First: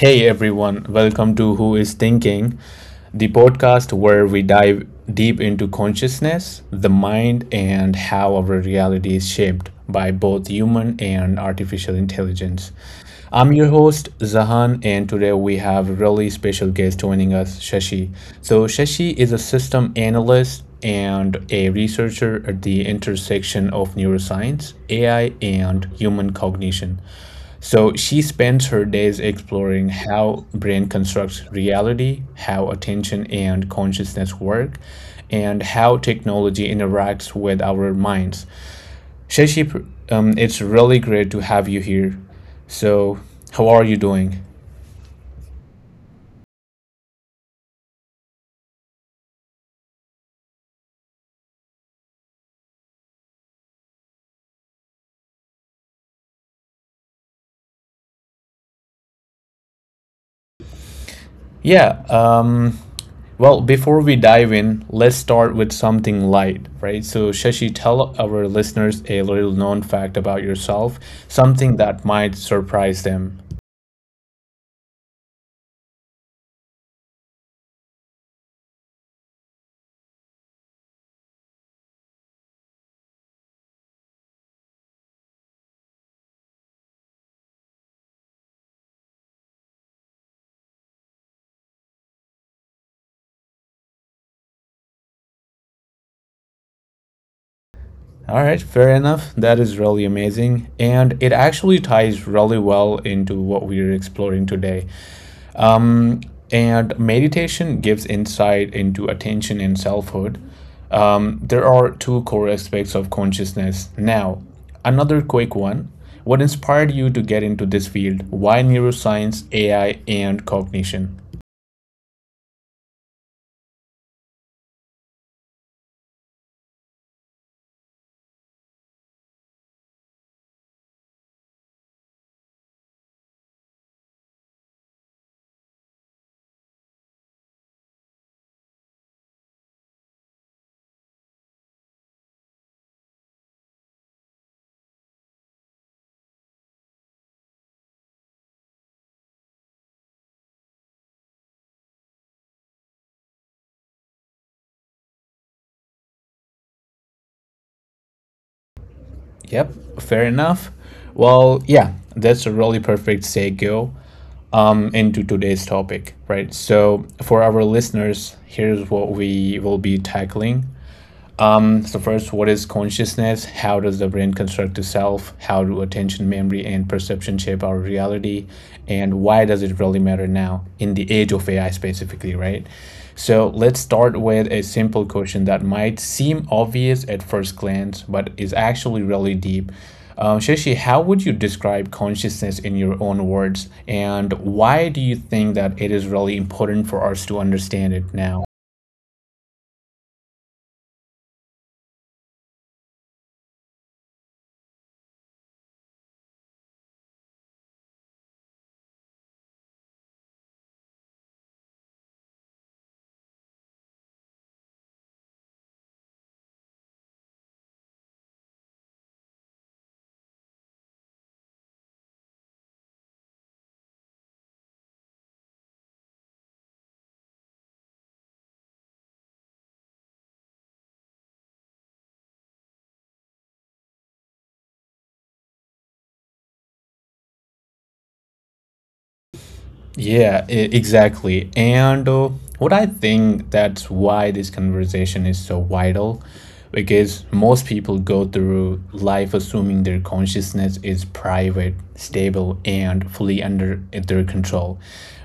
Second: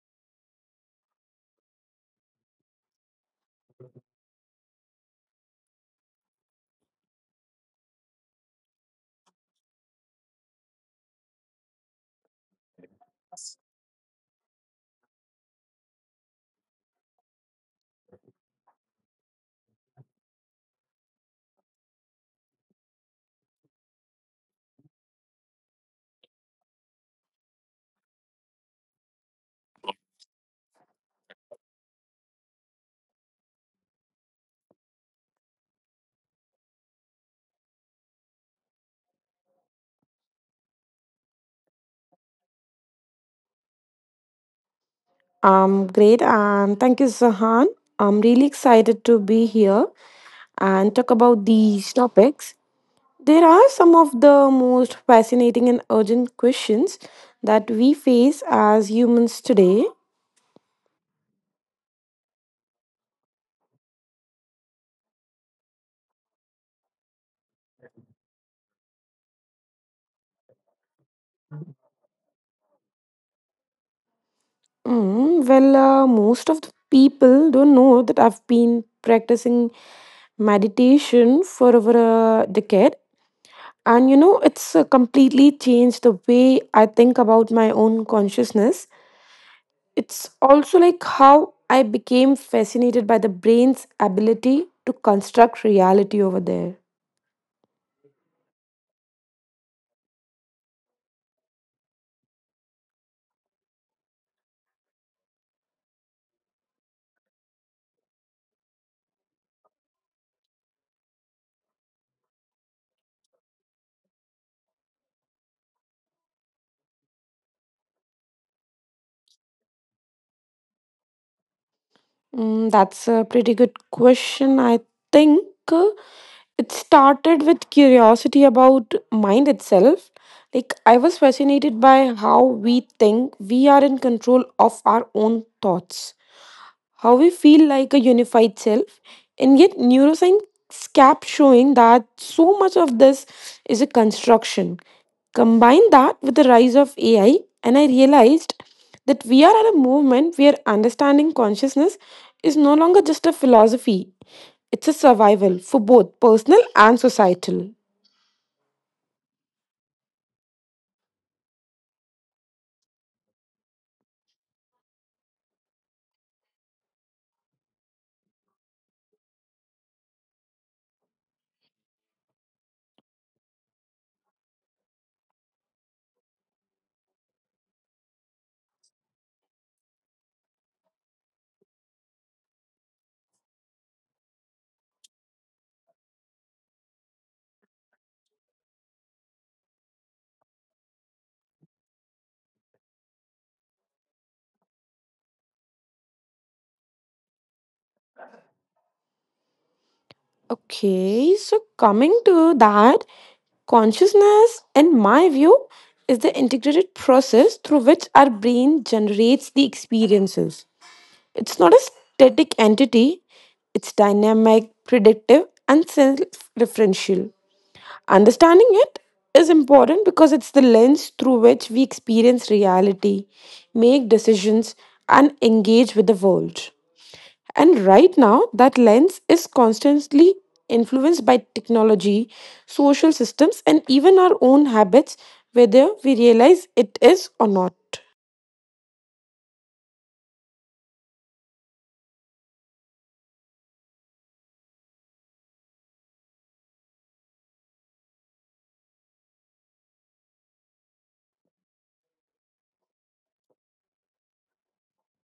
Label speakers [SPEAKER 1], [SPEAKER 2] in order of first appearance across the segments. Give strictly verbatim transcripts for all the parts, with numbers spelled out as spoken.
[SPEAKER 1] hey everyone, welcome to Who is Thinking, the podcast where we dive deep into consciousness, the mind, and how our reality is shaped by both human and artificial intelligence. I'm your host, Zahan, and today we have a really special guest joining us, Shashi. So, Shashi is a system analyst and a researcher at the intersection of neuroscience, A I, and human cognition. So she spends her days exploring how brain constructs reality, how attention and consciousness work, and how technology interacts with our minds. Shashi, um, it's really great to have you here. So, how are you doing?
[SPEAKER 2] Um. Great and thank you, Zahan. I'm really excited to be here and talk about these topics. There are some of the most fascinating and urgent questions that we face as humans today.
[SPEAKER 1] Yeah, um, well, before we dive in, let's start with something light, right? So, Shashi, tell our listeners a little known fact about yourself, something that might surprise them.
[SPEAKER 2] Mm, well, uh, most of the people don't know that I've been practicing meditation for over a decade. And you know, it's uh, completely changed the way I think about my own consciousness. It's also like how I became fascinated by the brain's ability to construct reality over there.
[SPEAKER 1] All right, fair enough. That is really amazing. And it actually ties really well into what we are exploring today. Um, and meditation gives insight into attention and selfhood. Um, there are two core aspects of consciousness. Now, another quick one. What inspired you to get into this field? Why neuroscience, A I, and cognition?
[SPEAKER 2] Mm, that's a pretty good question. I think uh, it started with curiosity about mind itself. Like, I was fascinated by how we think we are in control of our own thoughts, how we feel like a unified self. And yet, neuroscience kept showing that so much of this is a construction. Combine that with the rise of A I, and I realized that we are at a moment where understanding consciousness is no longer just a philosophy, it's a survival for both personal and societal.
[SPEAKER 1] Yep, fair enough. Well, yeah, that's a really perfect segue um, into today's topic, right? So, for our listeners, here's what we will be tackling, um, so first, what is consciousness? How does the brain construct itself? How do attention, memory, and perception shape our reality? And why does it really matter now in the age of A I specifically, right? So let's start with a simple question that might seem obvious at first glance, but is actually really deep. Um, Shashi, how would you describe consciousness in your own words? And why do you think that it is really important for us to understand it now?
[SPEAKER 2] Okay, so coming to that, consciousness, in my view, is the integrated process through which our brain generates the experiences. It's not a static entity, it's dynamic, predictive, and self referential. Understanding it is important because it's the lens through which we experience reality, make decisions, and engage with the world. And right now, that lens is constantly influenced by technology, social systems, and even our own habits, whether we realize it is or not.
[SPEAKER 1] Yeah, e- exactly. And uh, what I think, that's why this conversation is so vital, because most people go through life assuming their consciousness is private, stable, and fully under their control.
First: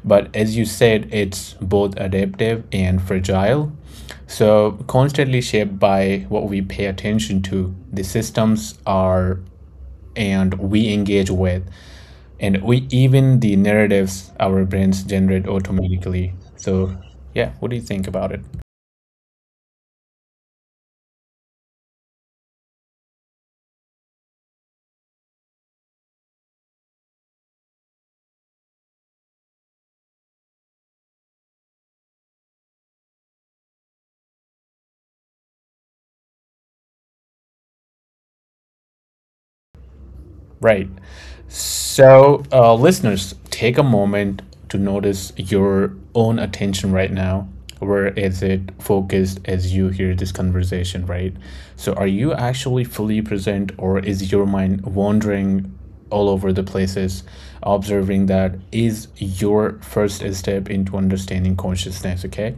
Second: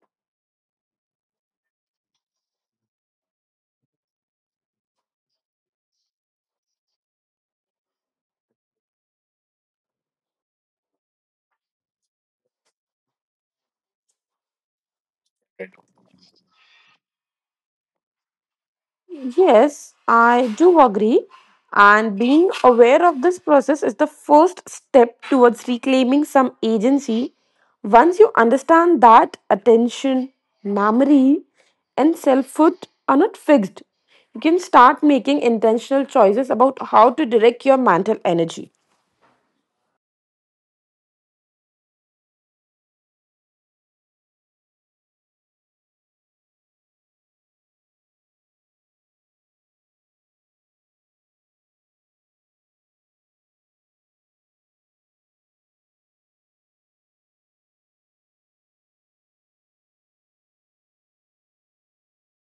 [SPEAKER 1] But as you said, it's both adaptive and fragile. So, constantly shaped by what we pay attention to, the systems are and we engage with and we even the narratives our brains generate automatically. So yeah, what do you think about it?
[SPEAKER 2] Yes, I do agree. And being aware of this process is the first step towards reclaiming some agency. Once you understand that attention, memory, and self worth are not fixed, you can start making intentional choices about how to direct your mental energy.
[SPEAKER 1] Right, so uh, listeners, take a moment to notice your own attention right now. Where is it focused as you hear this conversation, right? So are you actually fully present or is your mind wandering all over the places? Observing that is your first step into understanding consciousness. Okay,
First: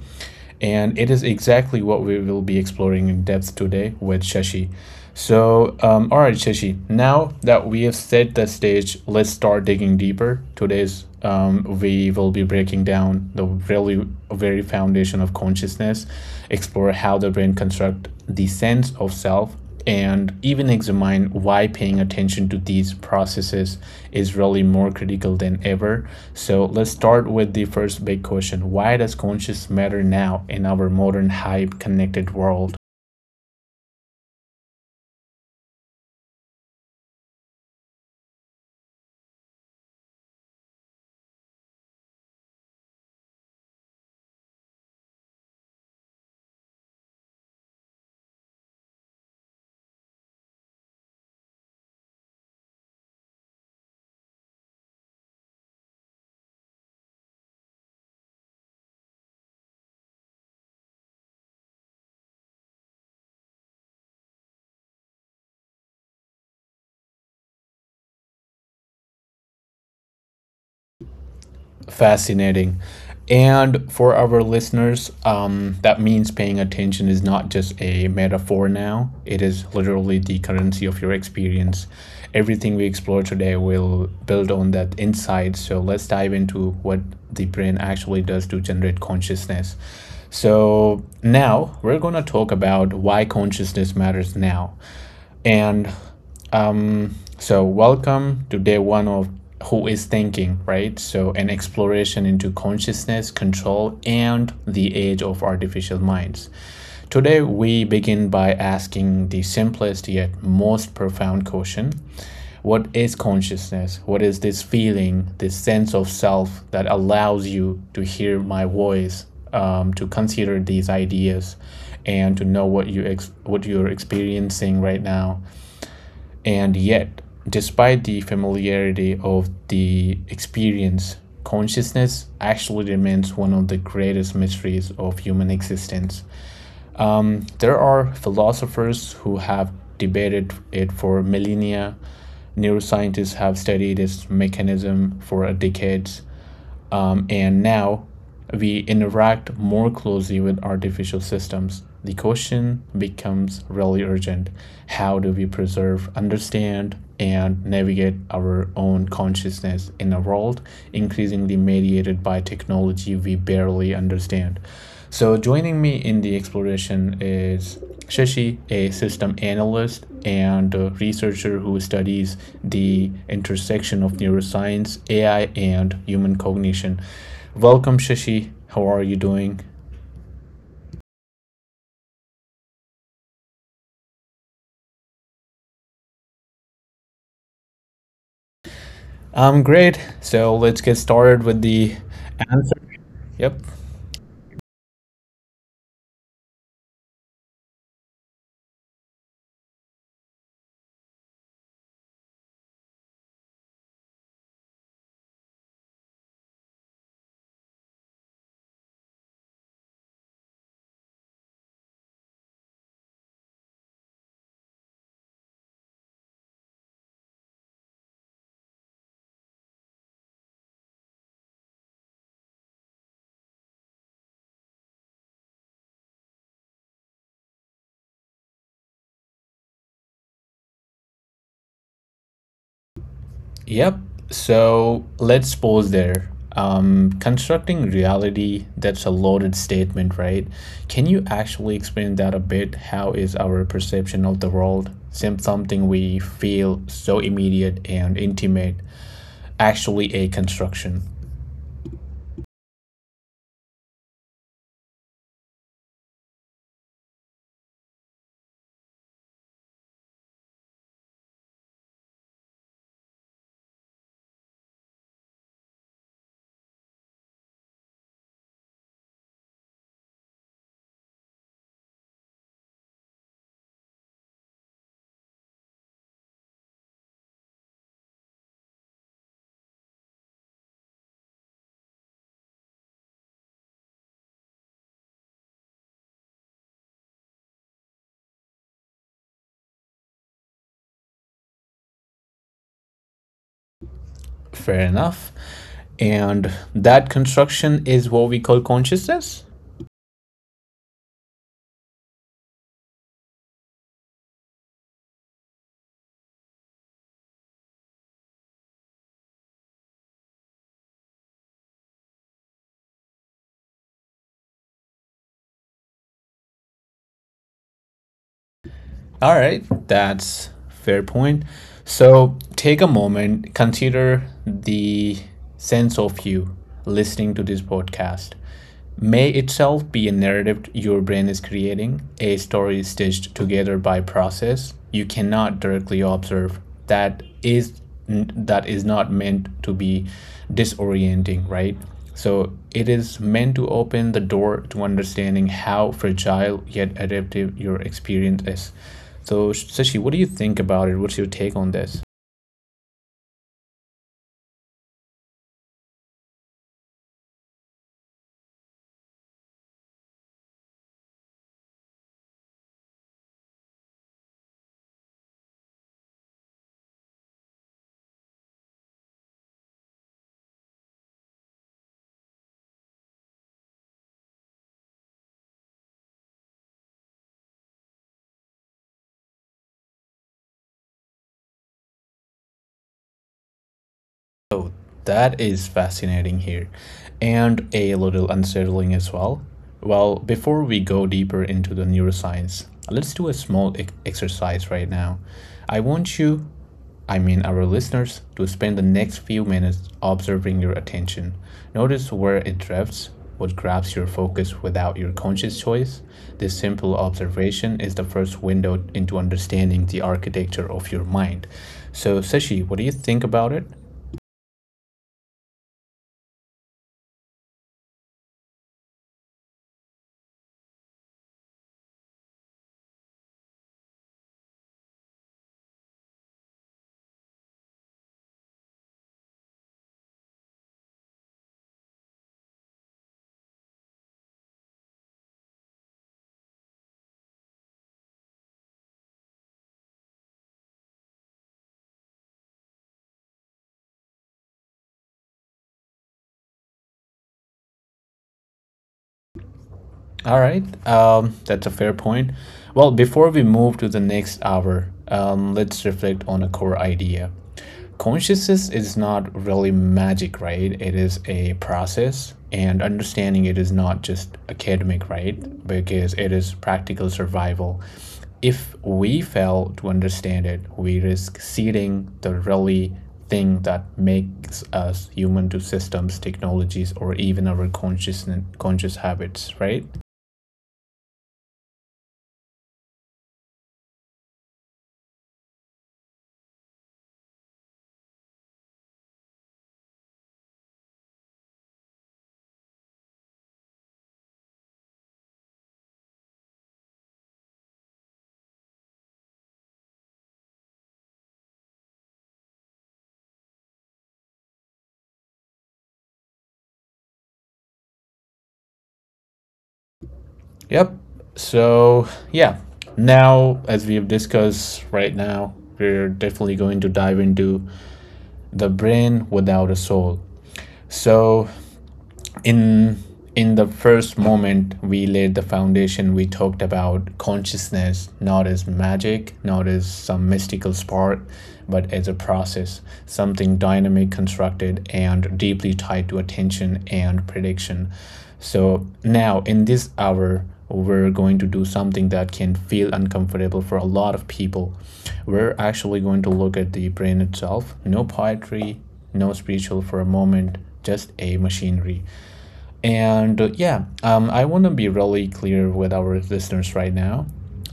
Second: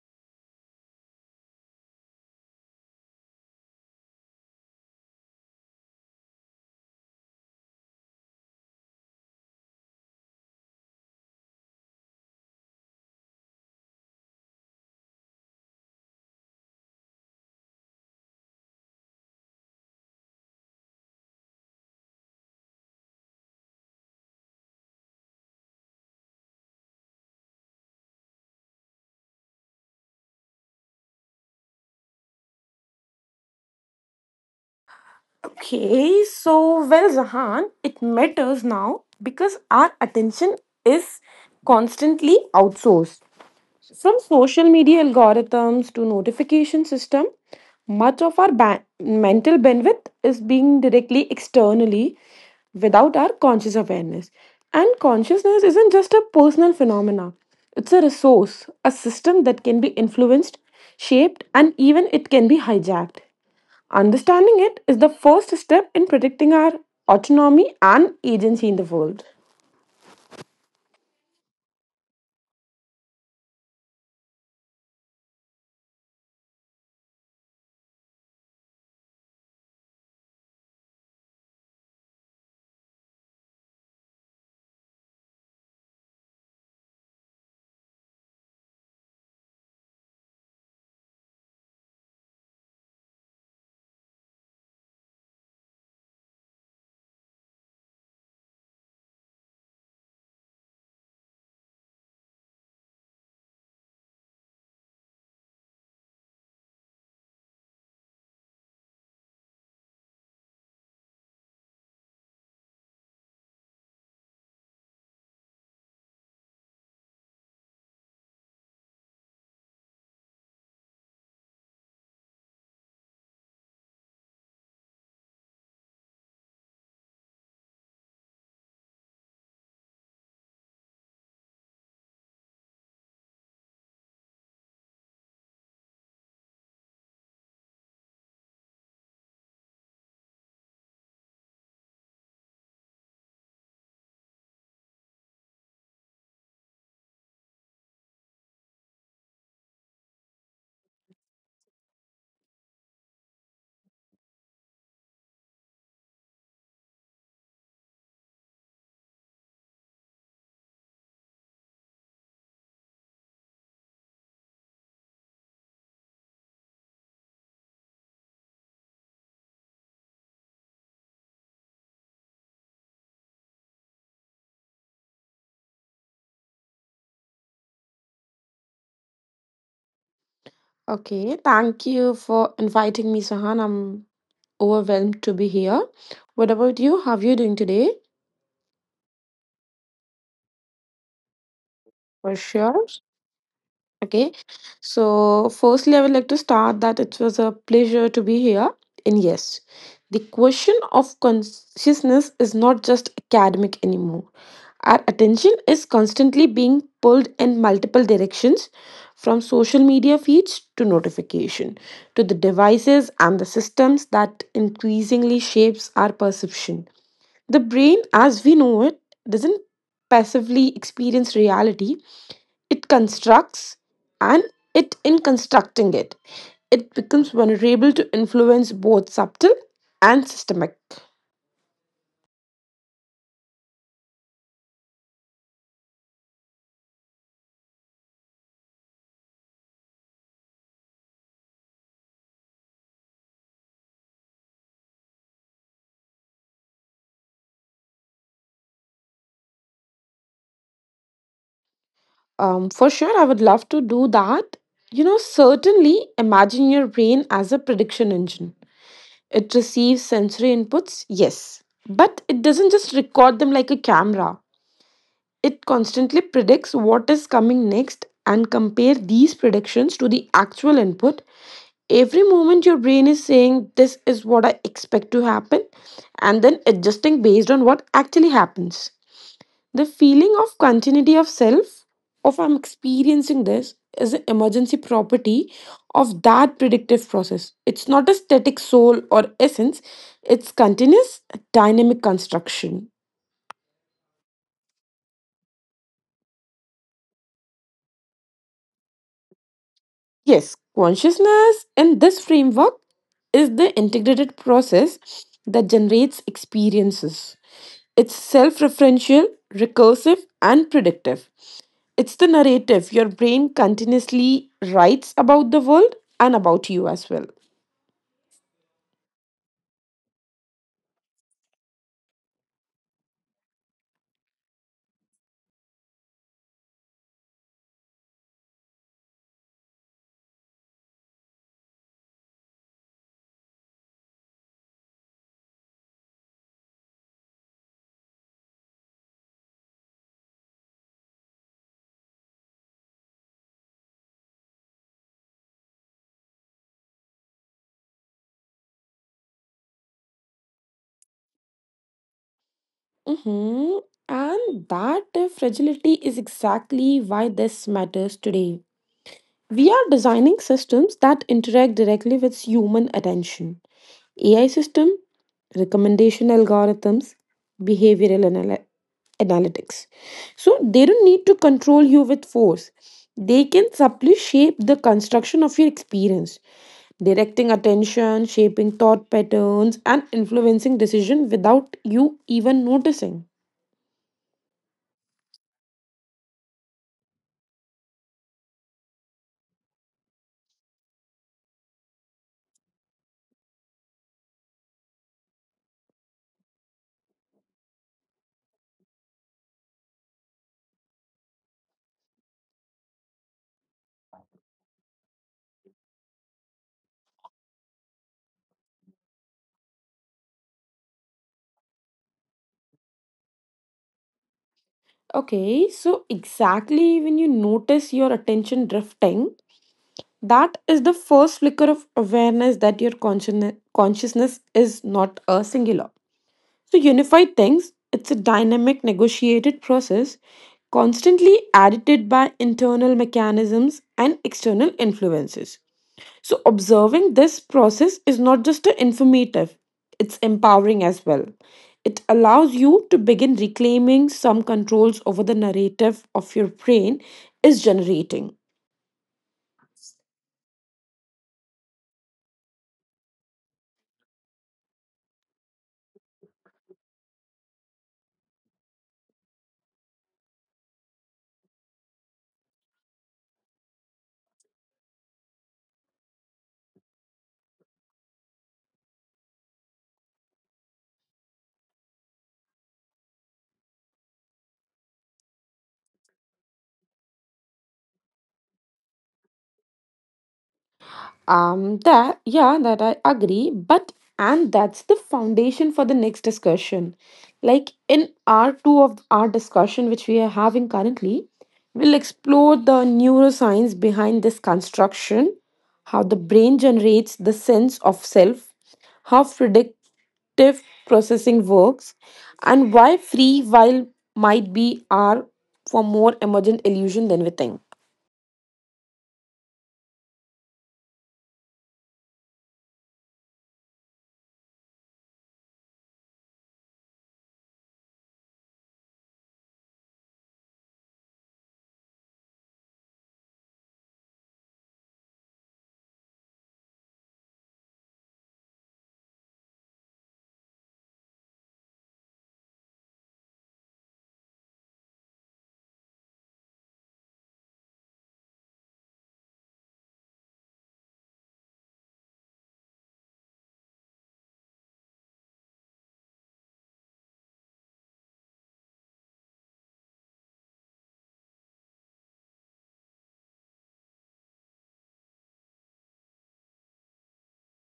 [SPEAKER 1] and it is exactly what we will be exploring in depth today with Shashi. So, um, all right, Shashi, now that we have set the stage, let's start digging deeper. Today's um, We will be breaking down the really very foundation of consciousness, explore how the brain construct the sense of self and even examine why paying attention to these processes is really more critical than ever. So let's start with the first big question. Why does conscious matter now in our modern hype connected world?
[SPEAKER 2] Okay, so well, Zahan, it matters now because our attention is constantly outsourced. From social media algorithms to notification system, much of our ba- mental bandwidth is being directly externally without our conscious awareness. And consciousness isn't just a personal phenomena. It's a resource, a system that can be influenced, shaped, and even it can be hijacked. Understanding it is the first step in protecting our autonomy and agency in the world.
[SPEAKER 1] Fascinating. And for our listeners, um, that means paying attention is not just a metaphor now, it is literally the currency of your experience. Everything we explore today will build on that insight. So let's dive into what the brain actually does to generate consciousness. So now we're going to talk about why consciousness matters now. And um, so welcome to day one of Who is Thinking, right? So an exploration into consciousness, control, and the age of artificial minds. Today we begin by asking the simplest yet most profound question. What is consciousness? What is this feeling, this sense of self that allows you to hear my voice, um, to consider these ideas, and to know what you ex- what you're experiencing right now? And yet, despite the familiarity of the experience, consciousness actually remains one of the greatest mysteries of human existence. There are philosophers who have debated it for millennia. Neuroscientists have studied its mechanism for decades. Um, and now we interact more closely with artificial systems. The question becomes really urgent. How do we preserve, understand, and navigate our own consciousness in a world increasingly mediated by technology we barely understand? So, joining me in the exploration is Shashi, a system analyst and a researcher who studies the intersection of neuroscience, A I, and human cognition. Welcome, Shashi. How are you doing?
[SPEAKER 2] Okay, thank you for inviting me, Sahan. I'm overwhelmed to be here. What about you? How are you doing today?
[SPEAKER 1] I'm great. So, let's get started with the
[SPEAKER 2] For
[SPEAKER 1] answer.
[SPEAKER 2] sure.
[SPEAKER 1] Yep.
[SPEAKER 2] Okay. So, firstly, I would like to start that it was a pleasure to be here. And yes, the question of consciousness is not just academic anymore. Our attention is constantly being pulled in multiple directions from social media feeds to notification to the devices and the systems that increasingly shapes our perception. The brain, as we know it, doesn't passively experience reality, it constructs and it, in constructing it, it becomes vulnerable to influence both subtle and systemic.
[SPEAKER 1] Yep. So let's pause there. Um, constructing reality, that's a loaded statement, right? Can you actually explain that a bit? How is our perception of the world, some- something we feel so immediate and intimate, actually a construction?
[SPEAKER 2] Um, for sure, I would love to do that. You know, certainly imagine your brain as a prediction engine. It receives sensory inputs, yes, but it doesn't just record them like a camera. It constantly predicts what is coming next and compare these predictions to the actual input. Every moment your brain is saying this is what I expect to happen and then adjusting based on what actually happens. The feeling of continuity of self of I'm experiencing this is an emergency property of that predictive process. It's not a static soul or essence, it's continuous dynamic construction.
[SPEAKER 1] Fair enough. And that construction is what we call consciousness?
[SPEAKER 2] Yes, consciousness in this framework is the integrated process that generates experiences. It's self referential, recursive, and predictive. It's the narrative your brain continuously writes about the world and about you as well.
[SPEAKER 1] All right, that's fair point. So take a moment, consider the sense of you listening to this podcast. May itself be a narrative your brain is creating, a story stitched together by process you cannot directly observe. That is that is not meant to be disorienting, right? So it is meant to open the door to understanding how fragile yet adaptive your experience is. So Sashi, what do you think about it? What's your take on this?
[SPEAKER 2] Hmm. And that uh, fragility is exactly why this matters today. We are designing systems that interact directly with human attention. A I system, recommendation algorithms, behavioral anal- analytics. So they don't need to control you with force. They can subtly shape the construction of your experience, directing attention, shaping thought patterns, and influencing decision without you even noticing.
[SPEAKER 1] So that is fascinating here and a little unsettling as well. Well, before we go deeper into the neuroscience, let's do a small e- exercise right now. I want you, I mean our listeners, to spend the next few minutes observing your attention. Notice where it drifts, what grabs your focus without your conscious choice. This simple observation is the first window into understanding the architecture of your mind. So, Sashi, what do you think about it?
[SPEAKER 2] Okay, so exactly when you notice your attention drifting, that is the first flicker of awareness that your conscien- consciousness is not a singular. So, unified things, it's a dynamic, negotiated process constantly added by internal mechanisms and external influences. So, observing this process is not just a informative, it's empowering as well. It allows you to begin reclaiming some controls over the narrative of your brain is generating.
[SPEAKER 1] All right, um, that's a fair point. Well, before we move to the next hour, um, let's reflect on a core idea. Consciousness is not really magic, right? It is a process, and understanding it is not just academic, right? Because it is practical survival. If we fail to understand it, we risk ceding the really thing that makes us human to systems, technologies, or even our consciousness, conscious habits, right?
[SPEAKER 2] Um, that, yeah, that I agree. But, and that's the foundation for the next discussion. Like in our two of our discussion, which we are having currently, we'll explore the neuroscience behind this construction, how the brain generates the sense of self, how predictive processing works, and why free while might be are for more emergent illusion than we think.
[SPEAKER 1] Yep. So, yeah. Now, as we have discussed right now, we're definitely going to dive into the brain without a soul. So, in in the first moment we laid the foundation. We talked about consciousness not as magic, not as some mystical spark, but as a process, something dynamic, constructed, and deeply tied to attention and prediction. So now in this hour we're going to do something that can feel uncomfortable for a lot of people. We're actually going to look at the brain itself. No poetry, no spiritual for a moment, just a machinery. And uh, yeah, um, I want to be really clear with our listeners right now.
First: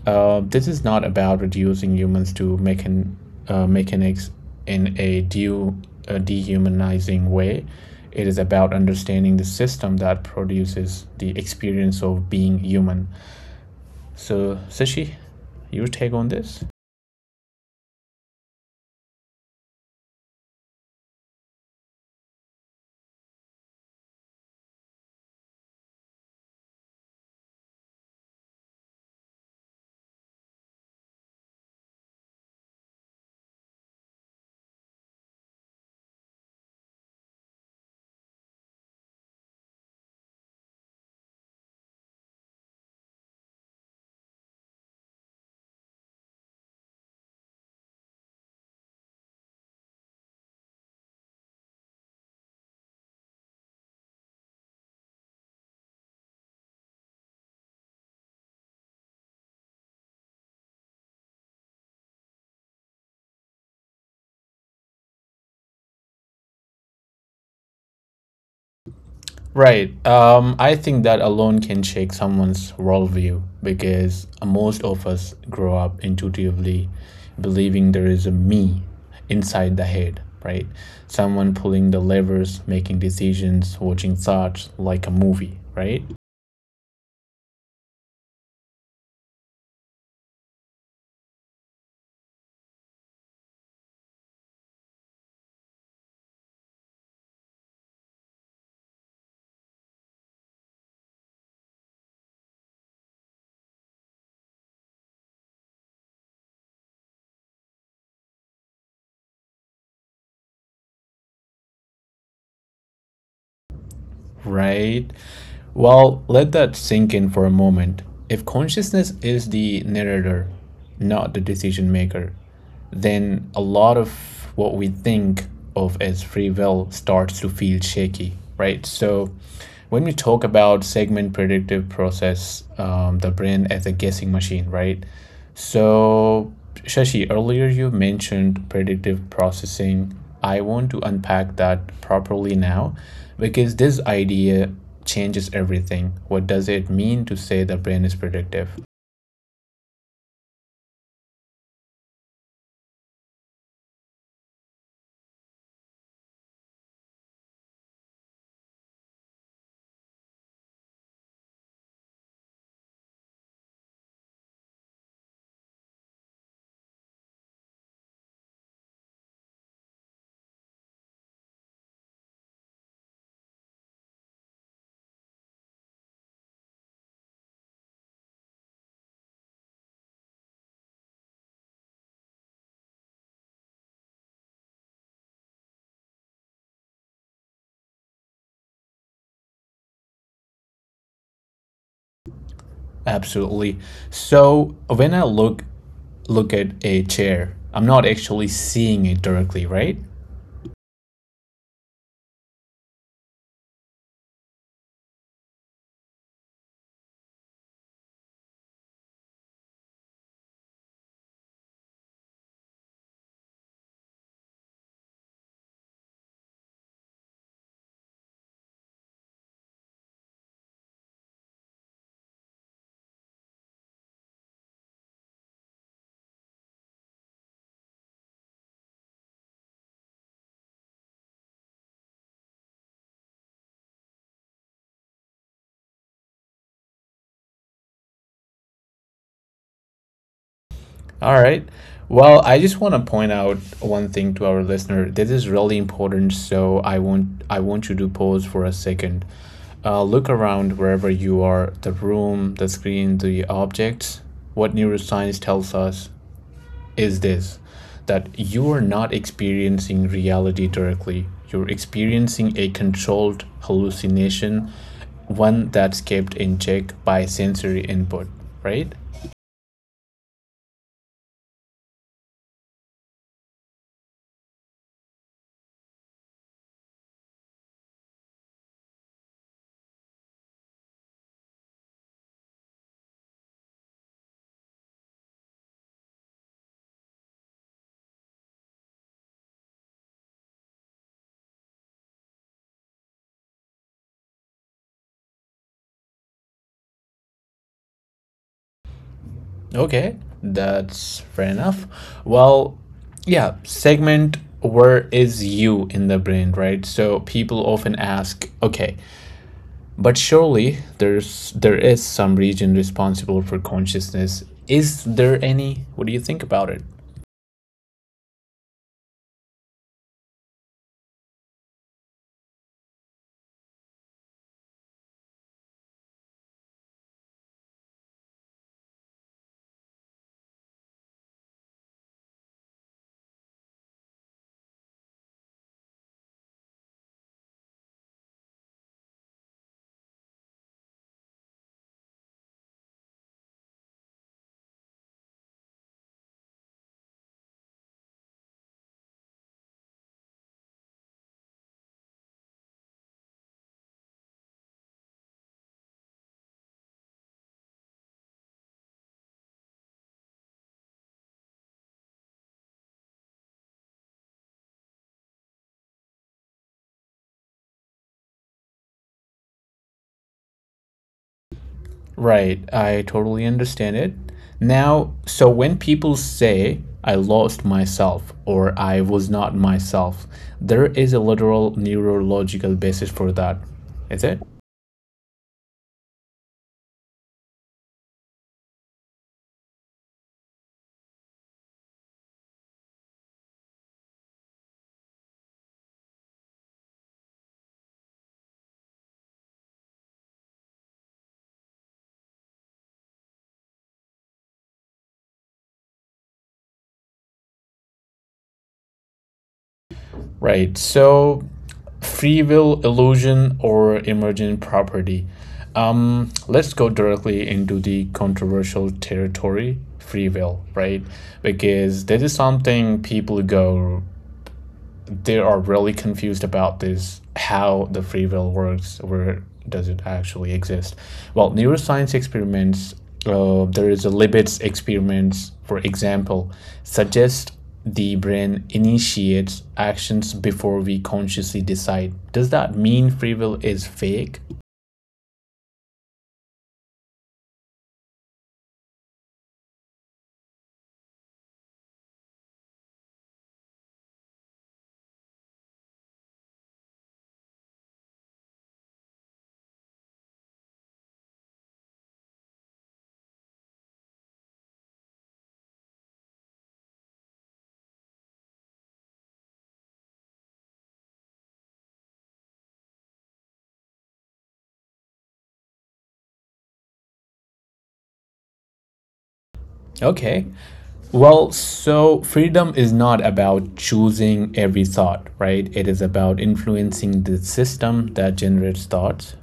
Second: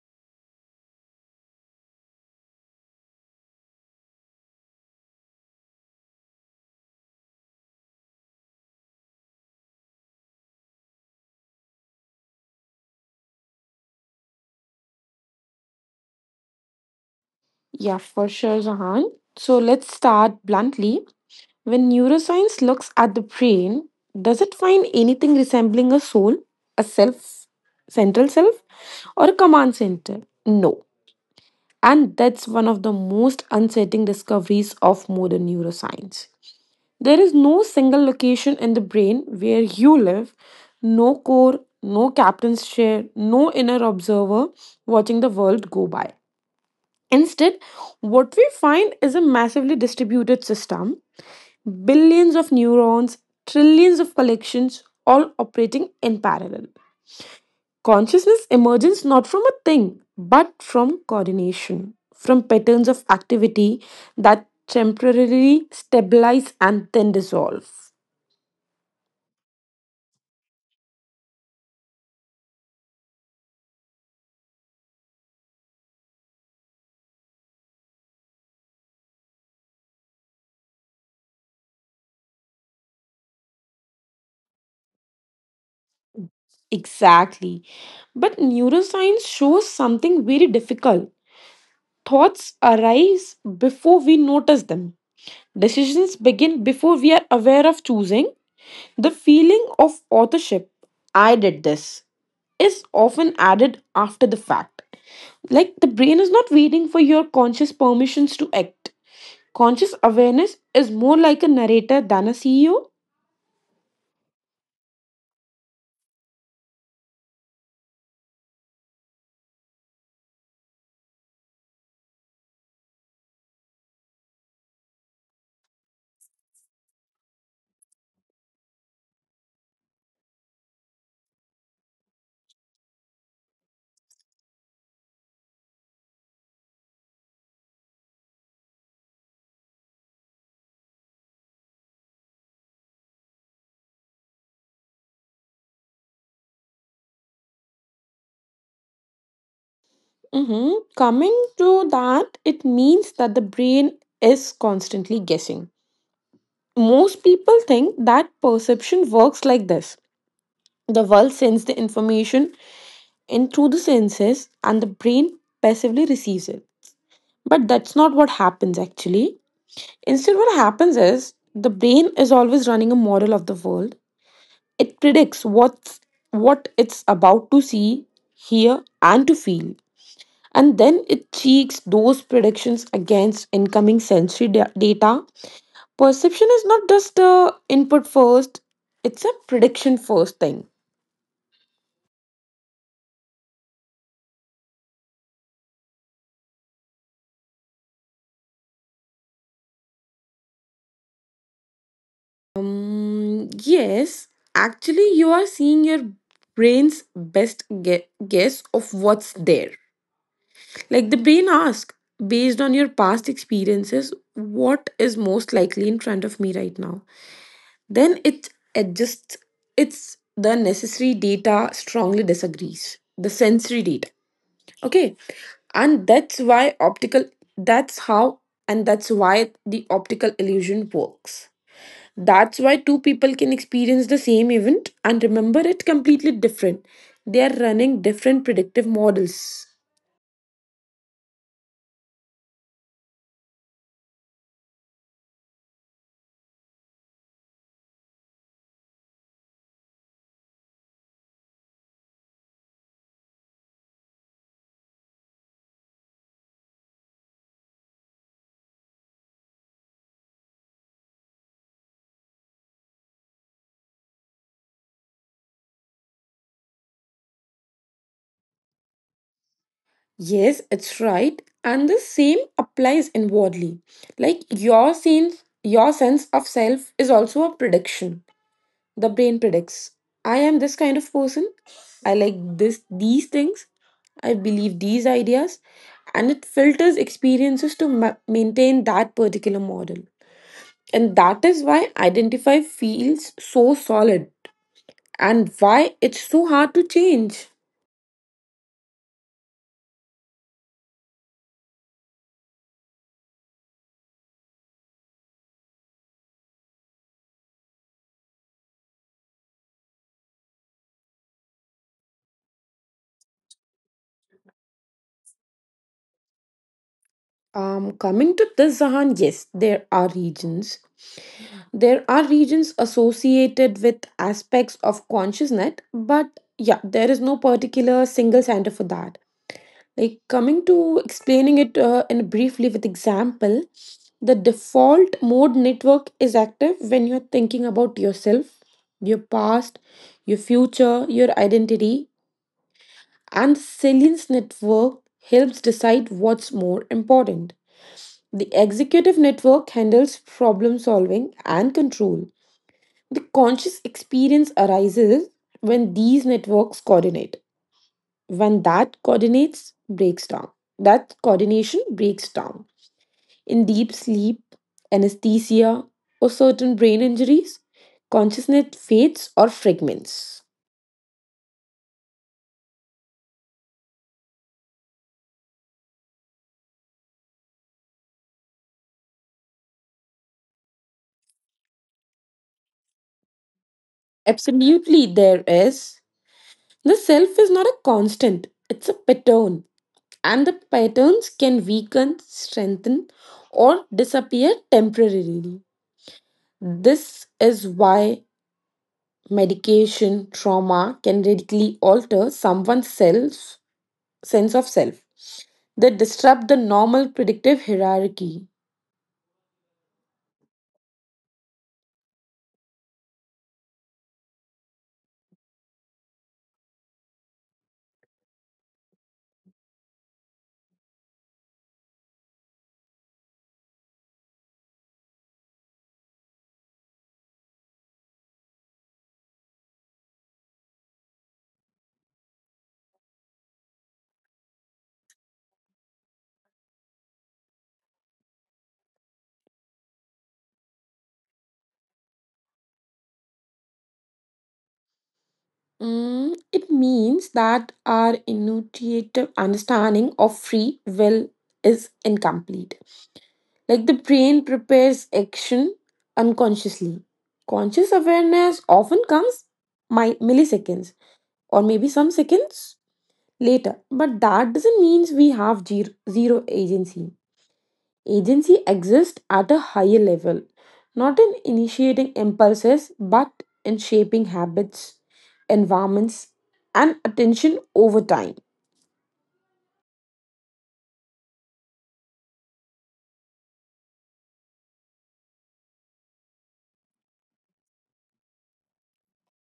[SPEAKER 1] Uh, this is not about reducing humans to mechan- uh, mechanics in a, de- a dehumanizing way. It is about understanding the system that produces the experience of being human. So, Sishi, your take on this?
[SPEAKER 2] Yeah, for sure, Zahan. So let's start bluntly. When neuroscience looks at the brain, does it find anything resembling a soul, a self, central self, or a command center? No. And that's one of the most unsettling discoveries of modern neuroscience. There is no single location in the brain where you live, no core, no captain's chair, no inner observer watching the world go by. Instead, what we find is a massively distributed system billions of neurons, trillions of collections, all operating in parallel. Consciousness emerges not from a thing, but from coordination, from patterns of activity that temporarily stabilize and then dissolve.
[SPEAKER 1] Right. Um, I think that alone can shake someone's worldview, because most of us grow up intuitively believing there is a me inside the head, right? Someone pulling the levers, making decisions, watching thoughts like a movie, right?
[SPEAKER 2] Exactly. But neuroscience shows something very difficult. Thoughts arise before we notice them. Decisions begin before we are aware of choosing. The feeling of authorship I did this is often added after the fact. Like the brain is not waiting for your conscious permissions to act. Conscious awareness is more like a narrator than a C E O.
[SPEAKER 1] Right? Well, let that sink in for a moment. If consciousness is the narrator, not the decision maker, then a lot of what we think of as free will starts to feel shaky, right? So, when we talk about segment predictive process, um, the brain as a guessing machine, right? So, Shashi, earlier you mentioned predictive processing. I want to unpack that properly now because this idea changes everything. What does it mean to say the brain is predictive?
[SPEAKER 2] Mhm. Coming to that, it means that the brain is constantly guessing. Most people think that perception works like this the world sends the information in through the senses, and the brain passively receives it. But that's not what happens actually. Instead, what happens is the brain is always running a model of the world. It predicts what's what it's about to see, hear, and to feel. And then it checks those predictions against incoming sensory da- data. Perception is not just a input first, it's a prediction first thing.
[SPEAKER 1] Absolutely. So, when I look look at a chair, I'm not actually seeing it directly, right?
[SPEAKER 2] Um, yes, actually, you are seeing your brain's best ge- guess of what's there. Like the brain asks, based on your past experiences, what is most likely in front of me right now? Then it adjusts its the necessary data strongly disagrees. The sensory data. Okay. And that's why optical that's how and that's why the optical illusion works. That's why two people can experience the same event and remember it completely different. They are running different predictive models.
[SPEAKER 1] All right. Well, I just want to point out one thing to our listener. This is really important, so I want I want you to pause for a second. Uh, look around wherever you are, the room, the screen, the objects. What neuroscience tells us is this, that you are not experiencing reality directly. You're experiencing a controlled hallucination, one that's kept in check by sensory input, right?
[SPEAKER 2] Yes, it's right. And the same applies inwardly. Like your sense, your sense of self is also a prediction. The brain predicts. I am this kind of person. I like this these things. I believe these ideas. And it filters experiences to ma- maintain that particular model. And that is why identify feels so solid and why it's so hard to change.
[SPEAKER 1] Okay, that's fair enough. Well, yeah, segment where is you in the brain, right? So people often ask, okay, but surely there's there is some region responsible for consciousness. Is there any? What do you think about it?
[SPEAKER 2] Um, coming to this, Zahan, yes, there are regions there are regions associated with aspects of consciousness, but yeah, there is no particular single center for that. Like coming to explaining it uh, in briefly with example, the default mode network is active when you're thinking about yourself, your past, your future, your identity, and the salience network helps decide what's more important. The executive network handles problem solving and control the conscious experience arises when these networks coordinate. When that coordinates breaks down, that coordination breaks down. In deep sleep, anesthesia, or certain brain injuries, consciousness fades or fragments.
[SPEAKER 1] Right, I totally understand it. Now, so when people say I lost myself or I was not myself, there is a literal neurological basis for that. Is it?
[SPEAKER 2] Absolutely, there is. The self is not a constant, it's a pattern, and the patterns can weaken, strengthen, or disappear temporarily. This is why medication, trauma can radically alter someone's self, sense of self. They disrupt the normal predictive hierarchy.
[SPEAKER 1] Right. So, free will illusion or emergent property. Um, let's go directly into the controversial territory, free will, right? Because this is something people go, they are really confused about this. How the free will works, where does it actually exist? Well, neuroscience experiments, uh, there is a Libet's experiments for example, suggest the brain initiates actions before we consciously decide. Does that mean free will is fake?
[SPEAKER 2] Mm, it means that our intuitive understanding of free will is incomplete. Like the brain prepares action unconsciously. Conscious awareness often comes mi- milliseconds or maybe some seconds later, but that doesn't mean we have zero, zero agency. Agency exists at a higher level, not in initiating impulses, but in shaping habits, environments, and attention over time.
[SPEAKER 1] Okay, well, so freedom is not about choosing every thought, right? It is about influencing the system that generates thoughts.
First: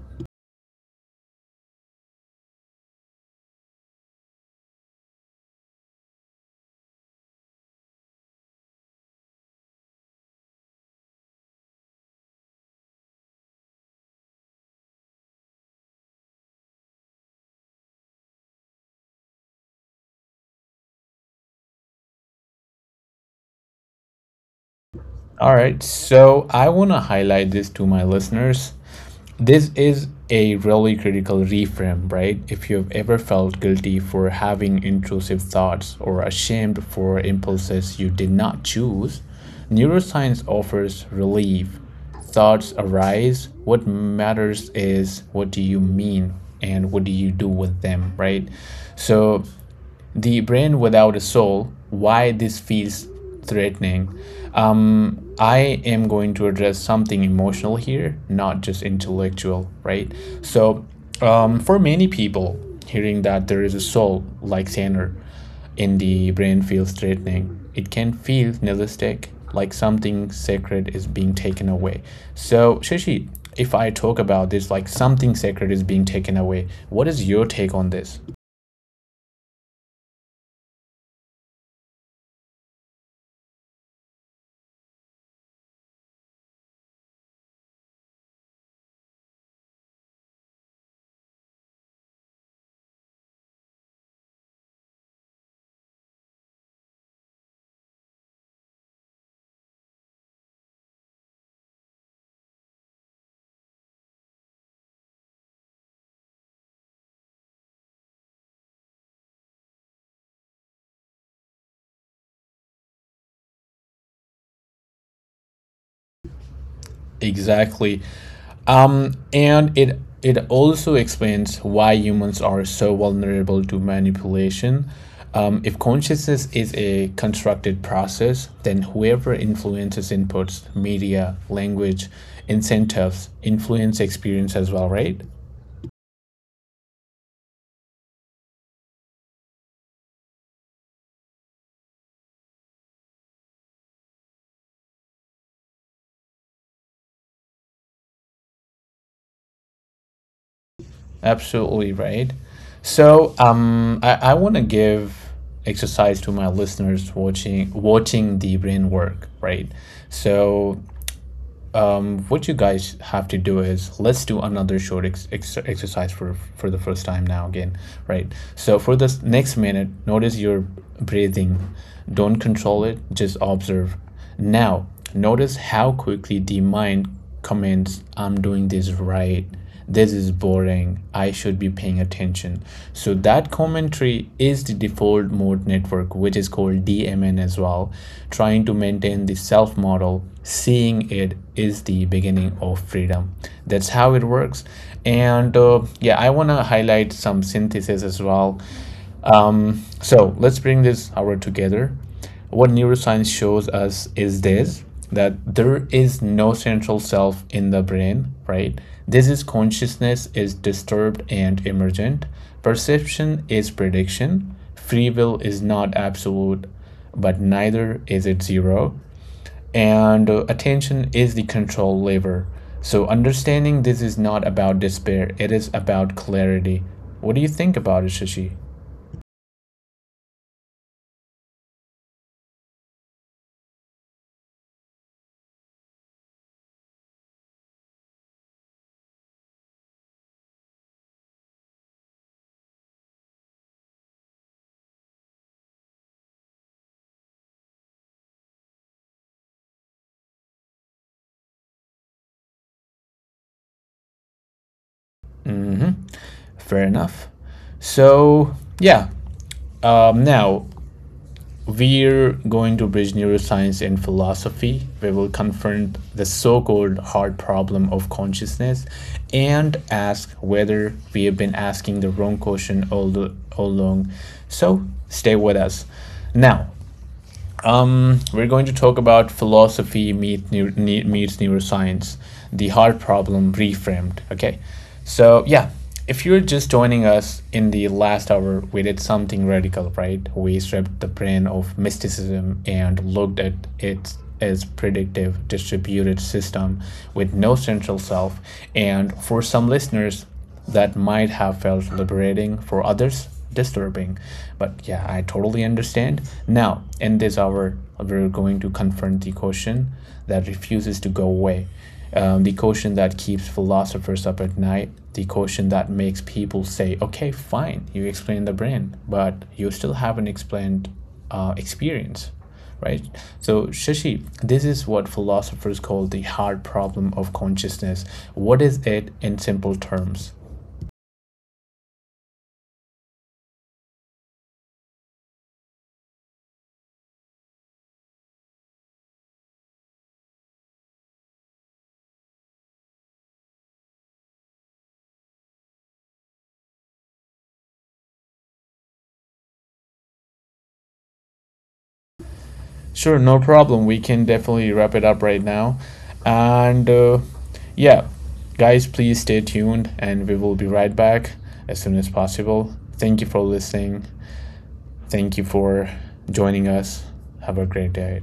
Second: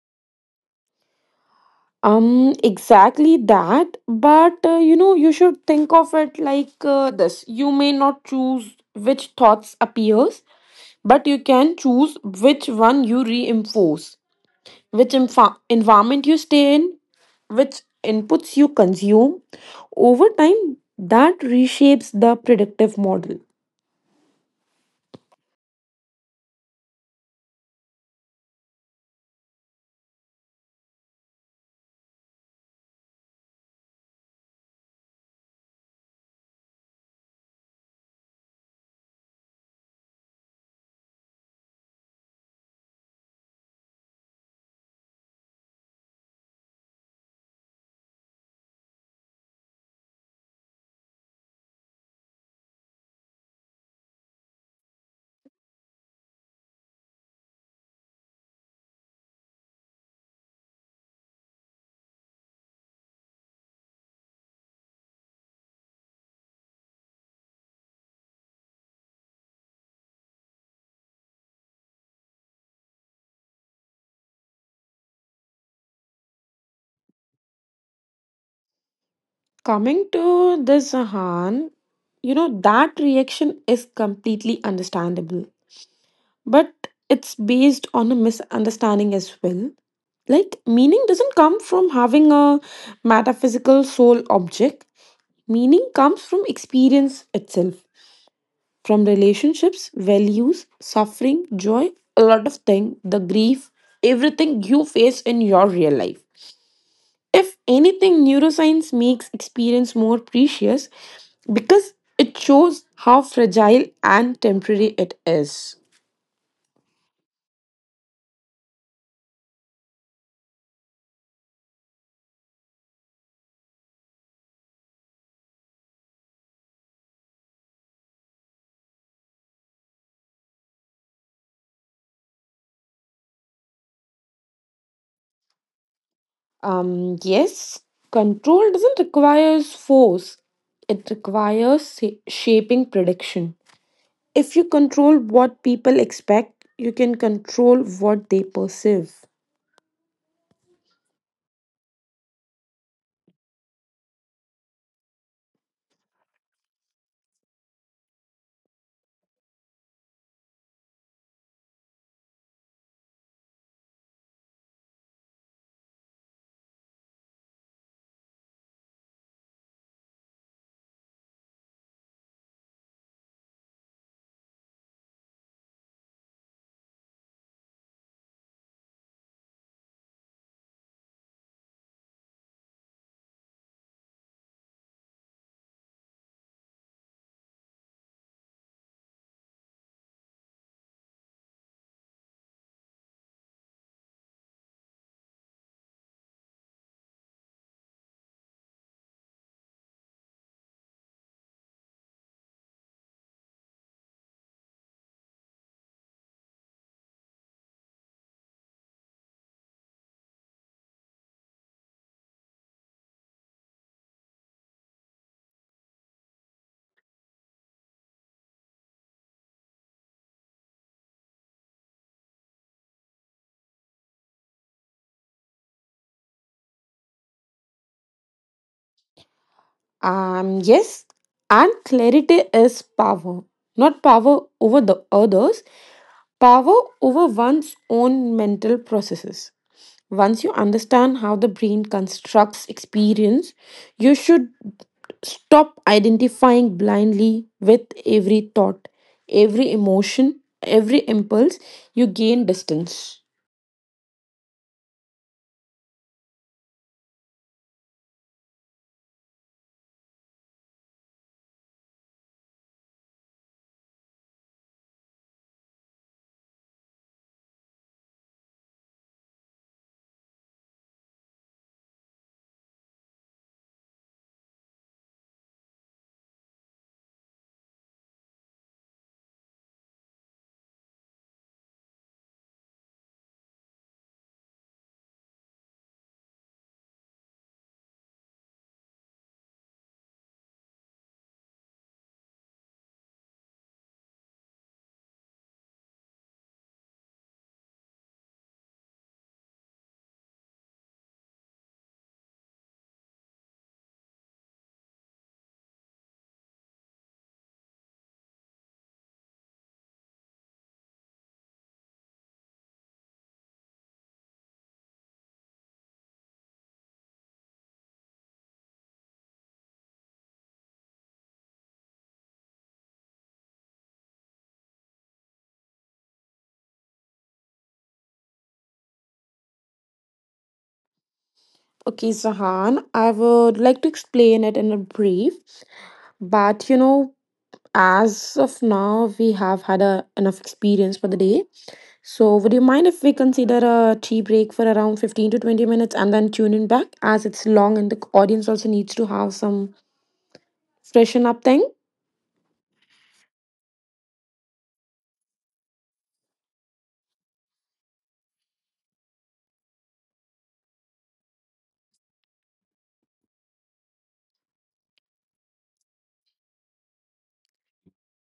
[SPEAKER 2] Um, exactly that. But uh, you know, you should think of it like uh, this. You may not choose which thoughts appears, but you can choose which one you reinforce. Which enfa- environment you stay in, which inputs you consume. Over time, that reshapes the predictive model.
[SPEAKER 1] All right, so I want to highlight this to my listeners. This is a really critical reframe, right? If you've ever felt guilty for having intrusive thoughts or ashamed for impulses you did not choose, neuroscience offers relief. Thoughts arise. What matters is what do you mean and what do you do with them, right? So the brain without a soul, why this feels threatening. um, I am going to address something emotional here, not just intellectual, right? So um, for many people, hearing that there is a soul like Sander in the brain feels threatening. It can feel nihilistic, like something sacred is being taken away. So, Shashi, if I talk about this like something sacred is being taken away, what is your take on this?
[SPEAKER 2] Coming to this, Han, you know, that reaction is completely understandable, but it's based on a misunderstanding as well. Like, meaning doesn't come from having a metaphysical soul object, meaning comes from experience itself. From relationships, values, suffering, joy, a lot of things, the grief, everything you face in your real life. If anything, neuroscience makes experience more precious because it shows how fragile and temporary it is.
[SPEAKER 1] Exactly. Um, and it it also explains why humans are so vulnerable to manipulation. Um, if consciousness is a constructed process, then whoever influences inputs, media, language, incentives, influence experience as well, right?
[SPEAKER 2] Um, yes, control doesn't require force, it requires sa- shaping prediction. If you control what people expect, you can control what they perceive.
[SPEAKER 1] Absolutely right. So um, I, I want to give exercise to my listeners, watching watching the brain work, right? So um, what you guys have to do is, let's do another short ex- ex- exercise for for the first time now again, right? So for this next minute, notice your breathing. Don't control it, just observe. Now, notice how quickly the mind comments, "I'm doing this right. This is boring, I should be paying attention." So that commentary is the default mode network, which is called D M N as well. Trying to maintain the self model, seeing it is the beginning of freedom. That's how it works. And uh, yeah, I want to highlight some synthesis as well. Um, so let's bring this hour together. What neuroscience shows us is this, that there is no central self in the brain, right? This is, consciousness is disturbed and emergent. Perception is prediction. Free will is not absolute, but neither is it zero. And uh, attention is the control lever. So understanding this is not about despair, it is about clarity. What do you think about it, Shashi?
[SPEAKER 2] Um, yes, and clarity is power. Not power over the others, power over one's own mental processes. Once you understand how the brain constructs experience, you should stop identifying blindly with every thought, every emotion, every impulse. You gain distance.
[SPEAKER 1] Hmm. Fair enough. So, yeah. Um, now, we're going to bridge neuroscience and philosophy. We will confront the so called hard problem of consciousness and ask whether we have been asking the wrong question all, the, all along. So, stay with us. Now, um, we're going to talk about philosophy meet neu- meets neuroscience, the heart problem reframed. Okay, so yeah, if you're just joining us, in the last hour we did something radical, right? We stripped the brain of mysticism and looked at it as predictive distributed system with no central self, and for some listeners that might have felt liberating, for others disturbing, but yeah, I totally understand. Now, in this hour, we're going to confront the question that refuses to go away, um, the question that keeps philosophers up at night, the question that makes people say, okay, fine, you explain the brain but you still haven't explained uh, experience, right? So, Shashi, this is what philosophers call the hard problem of consciousness. What is it in simple terms?
[SPEAKER 2] Okay, Sahan, I would like to explain it in a brief, but you know, as of now, we have had a, enough experience for the day. So, would you mind if we consider a tea break for around fifteen to twenty minutes and then tune in back as it's long and the audience also needs to have some freshen up thing?
[SPEAKER 1] Sure, no problem. We can definitely wrap it up right now. And uh, yeah, guys, please stay tuned and we will be right back as soon as possible. Thank you for listening. Thank you for joining us. Have a great day.